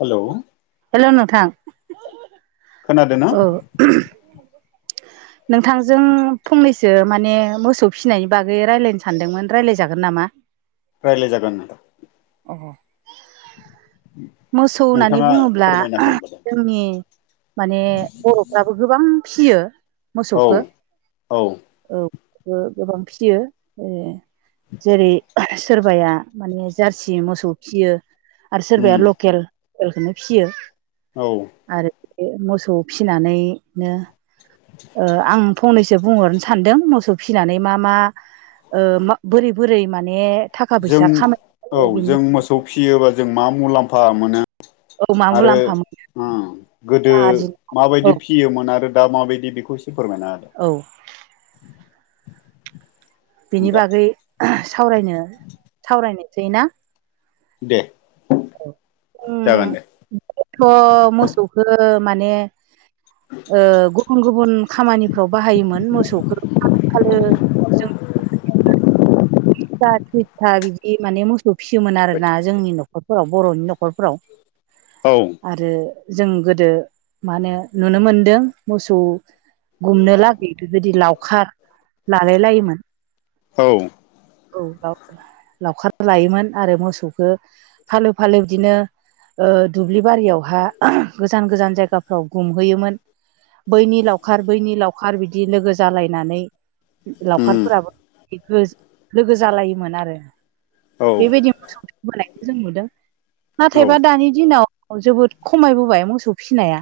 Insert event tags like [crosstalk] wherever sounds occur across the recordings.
Hello hello नोंथां? खोनादोंना औ। नोंथांजों फंनैसो माने मोसौ फिनायनि बागै रायज्लायनो सानदोंमोन रायज्लायजागोन नामा? रायलाय जागोन नामा? अ। मोसौ होन्नानै नोंथाङा बुङोब्ला फोरमायना होबोदों जोंनि माने बर'फ्राबो गोबां फिसियो औ मोसौखो औ औ। ओ गोबां फिसियो ओ जेरै सोरबाया माने जारसि मोसौ फियो आरो सोरबाया उम ल केल एलखौनो फिसियो। औ। मोसौ फिसिनानैनो ओ आं फंनैसो बुंहरनो सान्दों मोसौ फिनानै मा मा ओ बोरै बोरै माने थाखा फैसा जों औ खामायनो बिनि जों मोसौ फिसियोबा जों मा मुलाम्फा मोनो औ मा आरो मुलाम्फा मोनो उम गोदो रां आरजिनो औ माबायदि फियोमोन आरो दा माबायदि बेखौसो फोरमायना होदो औ बिनि दे बागै सावरायनो सावरायनोसै ना? दे उम जागोन दे थ' मोसौखो माने ओ गुबुन गुबुन खामानिफ्राव बाहायोमोन मोसौखौ फालो फालो जों [unintelligible] बिदि माने मोसौ फिसियोमोन आरोना जोंनि न' खरफोराव बर'नि न'खरफ्राव औ आरो जों गोदो मा होनो नुनो मोनदों मोसौ गुमनो लागै बेबायदि लावखार लालाय लायोमोन औ औ लावखार लायोमोन आरो मोसौखौ फालो फालो बिदिनो ओ दुब्लि बारियावहा गोजान गोजान जायगाफ्राव गुमहैयोमोन बैनि लावखार बैनि लावखार बिदि लोगो जालायनानै उम लावखारफोराबो लोगो जालायोमोन आरो औ बेबायदि मोसौबोनायखौ जों नुदों औ नाथायबा दानि दिनाव जोबोद खमायबोबाय मोसौ फिसिनाया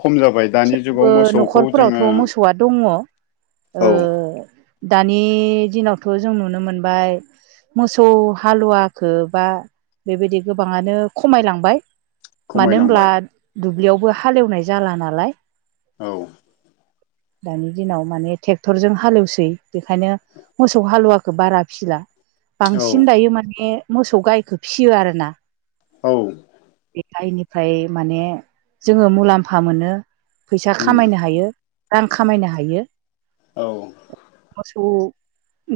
खम जाबाय दानि जुगाव थावबो मोसौखौ जोङो न'खरफोरावथ' मोसौआ दङ' औ दानि दिनावथ' जों नुनो मोनबाय मोसौ हालुवाखौ बा बेबायदि गोबाङानो खमायलांबाय मानो होनब्ला खमायलांबाय दुब्लियावबो हालेवनाय जाला नालाय औ दानि दिनाव माने ट्रेक्टरजों हालेवसै बेखायनो मोसौ हालेवाखै बारा फिसिला औ बांसिन दायो माने मोसौ गायखो फिसियो आरोना औ आयनिफ्राय माने जोङो मुलाम्फा मोनो फैसा उम खामायनो हायो रां खामायनो हायो औ मोसौ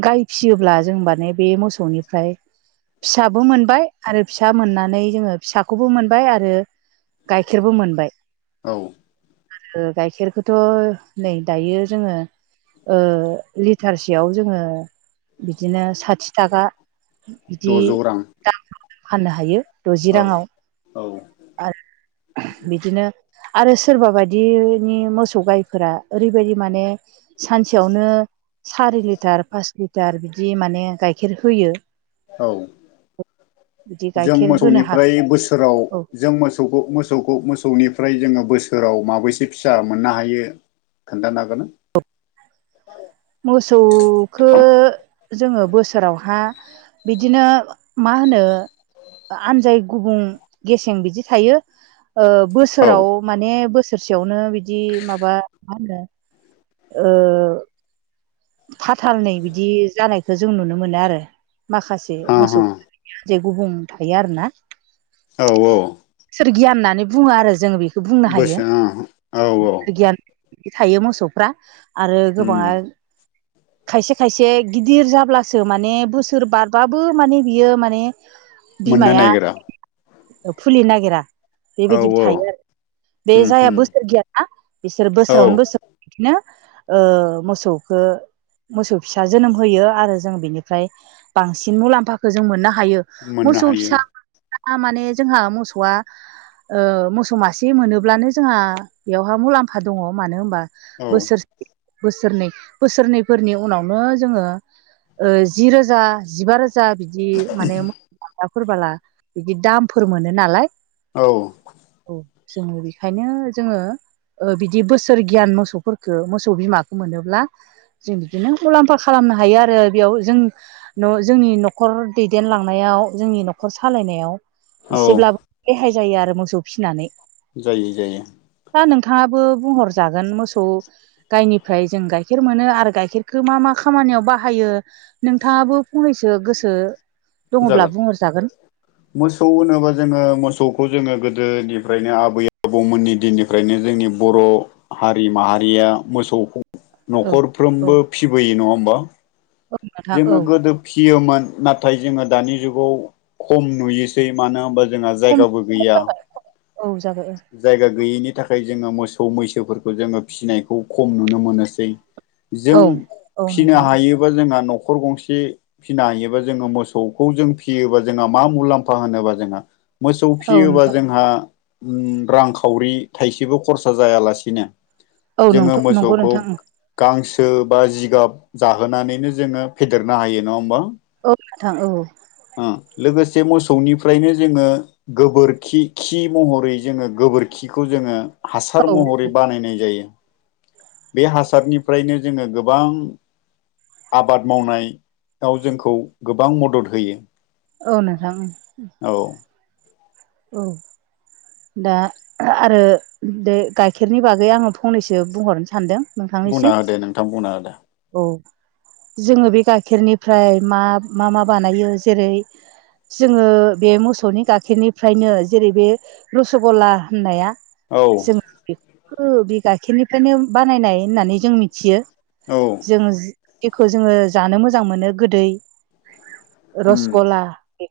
गाय फिसियोब्ला जों माने बे मोसौनिफ्राय फिसाबो मोनबाय आरो फिसा मोन्नानै जोङो फिसाखौबो मोनबाय आरो गाइखेरबो मोनबाय औ गाइखेरखौथ' नै दायो जोङो ओ लिटारसेयाव जोङो बिदिनो साथि थाखा बिदि द'जौ रां दामफोराव जों फाननो हायो द'जि औ राङाव औ आरो बिदिनो आरो सोरबा बायदिनि मोसौ गायफोरा ओरैबायदि माने सानसेयावनो सारि लिटार पास लिटार बिदि माने गाइखेर होयो औ [unintelligible] जों होनो हागौ मोसौनिफ्राय बोसोराव औ जों मोसौखौ मोसौखौ मोसौनिफ्राय जोङो बोसोराव माबैसे फिसा मोननो हायो खोन्थाना [unintelligible] मोसौखो जोङो बोसोरावहा बिदिनो मा होनो आनजाय गुबुं गेसें बिदि थायो बोसोराव औ माने बोसोरसेयावनो बिदि माबा मा होनो ओ फाथालनै बिदि जानायखौ जों नुनो मोनो आरो माखासे हा मोसौ हा जे गुबुं थायो आरोना औ औ गियान होननानै बुङो आरो जोङो बेखौ बुंनो हायो बोसो औ औ गियान थायो मोसौफ्रा आरो उम गोबाङा खायसे खायसे गिदिर जाब्लासो माने बोसोर बारबाबो माने बियो माने मोननो बिमाया नायगिरा। फुलि नागिरा बेबायदिबो औ थायो आरो बे उम जायहा उम बोसोर गैयाना बिसोर औ बोसोरावनो बोसोर बिदिनो मोसौखो मोसौ फिसा जोनोम होयो। आरो जों बेनिफ्राय बांसिन मुलाम्फाखौ जों मोननो हायो। हायो मोननो मोसौ फिसा हायो माने जोंहा मोसौआ मोसौ मासे मोनोब्लानो जोंहा बेवहा मुलाम्फा दङ। मानो होमबा औ बोसोरसे बोसोरनै बोसोरनै फोरनि उनावनो जोङो जि रोजा जिबा रोजा जा बिदि माने माफोरबाला बिदि दामफोर मोनो नालाय औ औ जोङो बेखायनो जोङो बिदि बोसोर गियान मोसौफोरखो मोसौ बिमाखौ मोनोब्ला जों बिदिनो मुलाम्फा खालामनो हायो आरो बेयाव जों जोंनि न'खर दैदेनलांनायाव जोंनि न'खर सालायनायाव औ एसेब्लाबो रेहाय जायो आरो मोसौ फिसिनानै जायो जायो। दा नोंथाङाबो बुंहर जागोन मोसौ गायनिफ्राय जों गाइखेर मोनो आरो गाइखेरखौ मा मा खामानियाव बाहायो नोंथाङाबो फंनैसो गोसो दङब्ला जागोन बुंहरजागोन मोसौ होनोबा जोङो मोसौखौ जोङो गोदोनिफ्रायनो आबै आबौमोननि दिननिफ्रायनो जोंनि बर' हारि माहारिया मोसौ औ औ न'खरफ्रोमबो फिबोयो नङा होमबा औ नोंथां जोङो औ गोदो फियोमोन नाथाय जोङो दानि जुगाव खम नुयोसै मानो होनबा जोंहा खम जायगाबो गैया जाबाय औ जाबाय जायगा गैयैनि थाखाय जोङो मोसौ मोसौ मैसोफोरखौ जोङो फिसिनायखौ खम नुनो मोनोसै औ जों औ औ फिनो नोंथां हायोबा जों न'खर गंसे फिनो हायोबा जोङो मोसौखौ जों फियोबा जोंहा मा मुलाम्फा होनोबा जोंहा मोसौ औ फियोबा नोंथां जोंहा रांखावरि थाइसेबो खरसा जायालासिनो औ जोङो नंगौ मोसौखौ नोंथां गांसो बा जिगाब जाहोनानैनो जोङो फेदेरनो हायो नङा होमबा? औ नोंथां औ लोगोसे मोसौनिफ्रायनो जोङो गोबोरखि खि महरै जोङो गोबोरखिखौ जोङो हासार औ महरै बानायनाय जायो। बे हासारनिफ्रायनो जोङो गोबां आबाद मावनायाव जोंखौ गोबां मदद होयो। औ नोंथां औ औ दा आरो बे गाइखेरनि बागै आङो फंनैसो बुंहरनो सानदों। बुंना नोंथांनिसिम होदो नोंथां बुंना होदो औ जोङो बे गाइखेरनिफ्राय मा मा मा बानायो जेरै जोङो बे मोसौनि गाइाखेरनिफ्रायनो जेरै बे रुस गलला होननाया औ जों बे बे गाइखेरनिफ्रायनो बानायनाय होननानै जों मिथियो औ जों। जेखौ जोङो जानो मोजां मोनो गोदै उम रसगला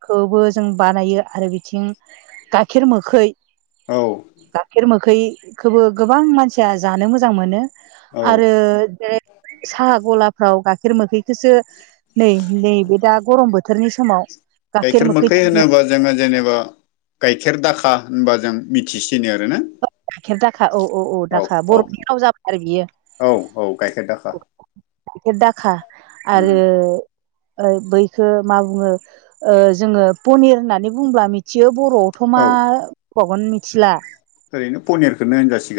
खौबो जों बानायो आरो बिथिं गाइखेर मोखै औ गाइखेर मोखैखौबो गोबां मानसिया जानो मोजां मोनो, औ आरो बे साहा गलाफ्राव गाइखेर मोखै, बेसो नै नैबे दा गरम बोथोरनि समाव, गाइखेर मोखै होनोबा जोङो जेनेबा गाइखेर दाखा होनबा जों मिथिसि सिनो आरो ना? गाइखेर दाखा औ औ औ दाखा बर'नि राव जाबाय आरो बियो। बा गायखेर दाखा आरो ओ बैखो मा बुङो ओ जोङो पनिर होननानै बुंब्ला मिथियो। बर'आवथ' मा औ बुंबावगोन मिथिला, ओरैनो पनियरखौनो होनजासि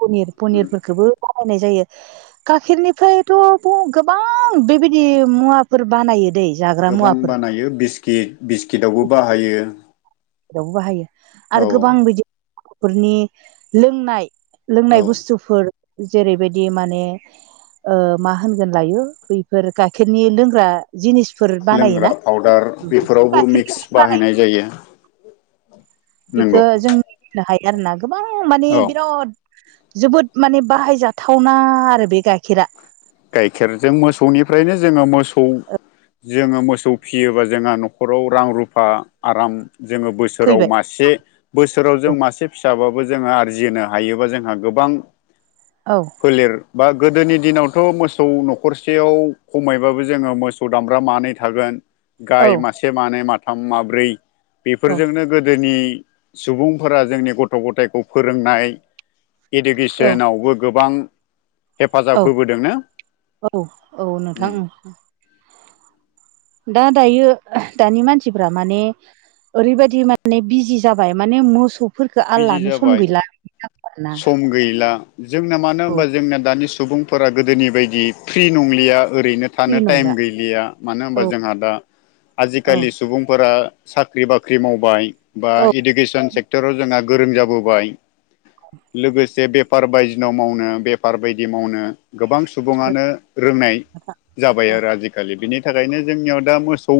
पनिर पनिरफोरखौबो, बानायनाय जायो गाखेरनिफ्रायथ' गोबां बेबायदि मुवाफोर बानायो। दै जाग्रा गोबां मुवाफोर बानायो बिस्किट बिस्किटावबो बाहायो। यावबो बाहायो औ आरो गोबां बिदिफोरनि लोंनाय, औ लोंनाय बुस्थुफोर जेरैबायदि माने, ओ मा होनगोन लायो बैफोर गाइखेरनि लोंग्रा। जिनिसफोर लोंग्रा बानायोना? पाउदार बेफोरावबो मिक्स गाइखेरनिखो बाहायनाय बानायो जायो नंगौ बेखौ जों बुंनो हायो आरो ना गोबां माने औ बिराद, जोबोद माने बाहायजाथावना आरो बे गाय गाइखेरजों मोसौनिफ्रायनो, जोङो मोसौ जोङो मोसौ फियोबा जोंहा न'खराव रां रुफा आराम। जोङो बोसोराव फैबाय मासे बोसोराव जों मासे फिसाबाबो। जों आरजिनो हायोबा जोंहा गोबां औ फोलेर बा गोदोनि, दिनावथ' मोसौ न'खरसेयाव खमायबाबो जोङो मोसौ दामब्रा मानै थागोन। औ गाय मासे मानै माथाम माब्रै बेफोरजोंनो गोदोनि। सुबुंफोरा जोंनि गथ' गथायखौ फोरोंनाय, औ इडुकेसनावबो गोबां हेफाजाब, औ होबोदों ना औ औ नोंथां ओं दान दायो दानि मानसिफ्रा माने ओरैबायदि माने बिजि जाबाय माने मोसौ, फोरखौ बिजि आल्लानो सम जाबाय गैला, आरोना सम गैला जोंना मानो औ होनबा जोंना दानि सुबुंफोरा गोदोनि बायदि फ्रि नंलिया, ओरैनो फ्रि थानो नंला टाइम गैलिया मानो होनबा औ जोंहा दा औ आजिखालि सुबुंफोरा, साख्रि बाख्रि मावबाय बा औ इडुकेसन सेक्टराव जोंहा गोरों जाबोबाय, लोगोसे बेफार बायदिनाव मावनो बेफार बायदि मावनो, गोबां सुबुङानो रोंनाय जाबाय आरो आजिखालि बिनि, थाखायनो जोंनियाव दा मोसौ,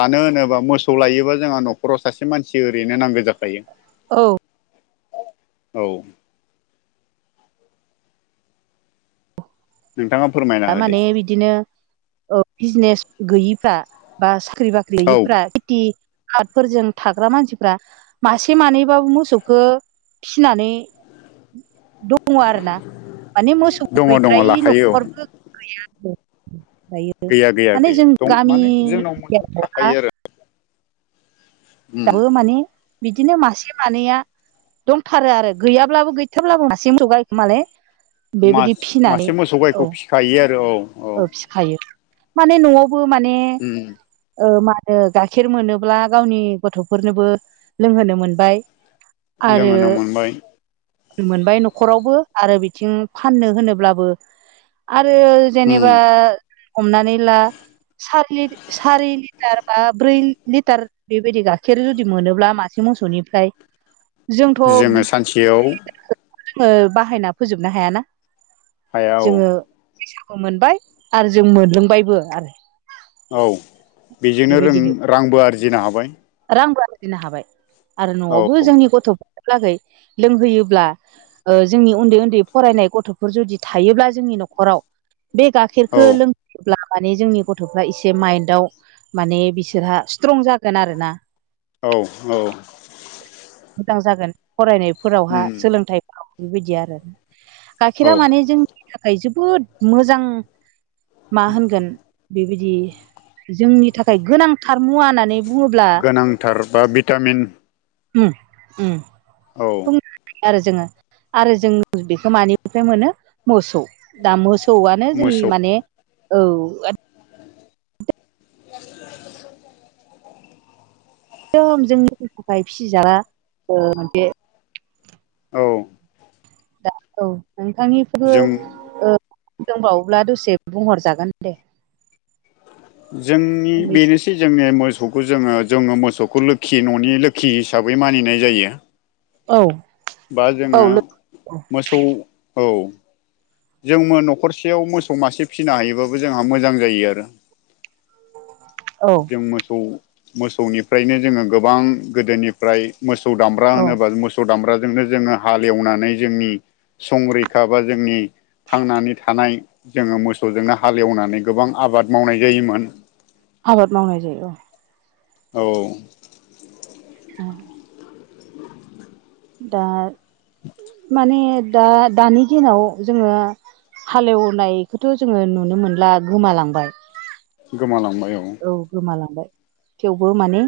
लानो होनोबा मोसौ लायोबा जोंहा न'खराव सासे मानसि ओरैनो नांगौ जाखायो। औ औ नोंथाङा फोरमायना थारमाने होदो बिदिनो अ बिजनेस गैयिफ्रा बा सा साख्रि औ बाख्रिफ्रा खेथि आबादफोरजों थाग्रा मानसिफ्रा मासे मानैबाबो मोसौखौ फिनानै, दं दङ आरोना माने मोसौ दङ दङ गैद्रायै लाखायो औ न'खरबो गैया आरो ओमफ्रायो गैया गैया माने गैया जों दं गामि माने जोंनाव एरिया मोसौ आवहा, थाखायो आरो उम दाबो माने बिदिनो मासे मानैया, दंथारो आरो गैयाब्लाबो गैथाब्लाबो मासे मोसौ गायखो माने, बेबायदि मास फिनानै मासे मोसौ औ गायखौ फिखायो आरो औ औ फिखायो, माने न'आवबो माने उम ओ मानो गाइखेर मोनोब्ला गावनि गथ'फोरनोबो लोंहोनो मोनबाय आरो लोंहोनो मोनबाय। मोनबाय न'खरावबो आरो बिथिं फाननो होनोब्लाबो आरो उम जेनेबा हमनानै ला सारि सारि लिटार बा ब्रै लिटार बेबायदि गा खिर जुदि मोनोब्ला मासे मोसौनिफ्राय जोङो सानसेयाव मो बाहायना फोजोबनो हायाना? हाया औ। फैसाखौ मोनबाय आरो जों मोनलोंबायबो आरो। औ बेजोंनो रोन बेबायदिहै रांबो आरजिनो हाबाय। दोननो हाबाय आरो औ न'आवबो जोंनि गथ'फोरनि लागै लोंहोयोब्ला ओ जोंनि उन्दै उन्दै फरायनाय गथ'फोर जुदि थायोब्ला जोंनि न'खराव बे औ गाखेरखौ लोंहयोब्ला माने जोंनि गथ'फ्रा एसे माइन्दआव माने बिसोरहा स्ट्रं जागोन आरो ना। औ औ मोजां जागोन फरायनायफोरावहा उम सोलोंथाइफोराव बेबायदि आरो औ गाखेरा माने जों थाखाय जोबोद मोजां मा होनगोन बेबादि जोंनि थाखाय गोनांथार मुवा होननानै बुङोब्ला गोनांथार बा भिटामिन उ उ औ आरो जोङो आरो जों बेखौ मानिफ्राय मोनो मोसौ दा मोसौ आनो जोंनि मोसौ माने औ एदम जोंनि थाखाय फिसाग्रा ओ बे औ दा ओं नोंथांनिखौबो जों ओ दंबावोब्ला दसे बुंहरजागोन दे? जोंनि मोननैसो बेनोसै जोंनिया मो सौखौ जोङो जोङो मोसौखौ जोङो न'नि लोखि हिसाबै मानिनाय जायो। औ बा औ जोङो मोसौ औ। जोंबो न'खरसेयाव मोसौ मासे फिनो हायोबाबो जोंहा मोजां जायो आरो। औ जों मोसौ मोसौनिफ्रायनो जोङो गोबां गोदोनिफ्राय मोसौ दामब्रा औ होनोबा मोसौ दामब्रा जोंनो जोङो हालेवनानै जोंनि संरैखा बा जोंनि थांनानै थानाय जोङो मोसौजोंनो हालेवनानै गोबां आबाद मावनाय जायोमोन। आबाद मावनाय जायो औ। औ ओ [inaudible] दा माने दा दानि दिनाव जोङो हालेवनायखौथ' जोङो नुनो मोनला गोमालांबाय गोमालांबाय औ गोमालांबाय थेवबो माने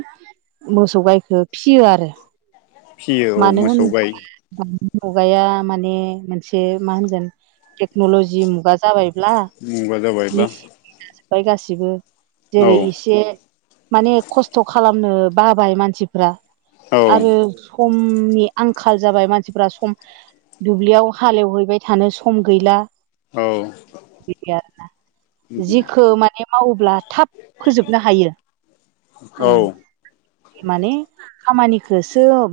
मोसौ गायखो फियो आरो। फियो औ मानो मोसौ गाय होनबा मुगाया माने मोनसे मा होनगोन टेक्न'लजि मुगा जाबाय मुगा जाबाय बा। फ्राय गासिबो जेरै इसे माने खस्थ' खालामनो बाबाय मानसिफ्रा औ आरो समनि आंखाल जाबाय मानसिफोरा सम दुब्लियाव हालेवहैबाय थानो सम गैला इदि आरो ना जिखो माने मावोब्ला थाब फोजोबनो हायो औ ओ‌ औ माने खामानिखोसो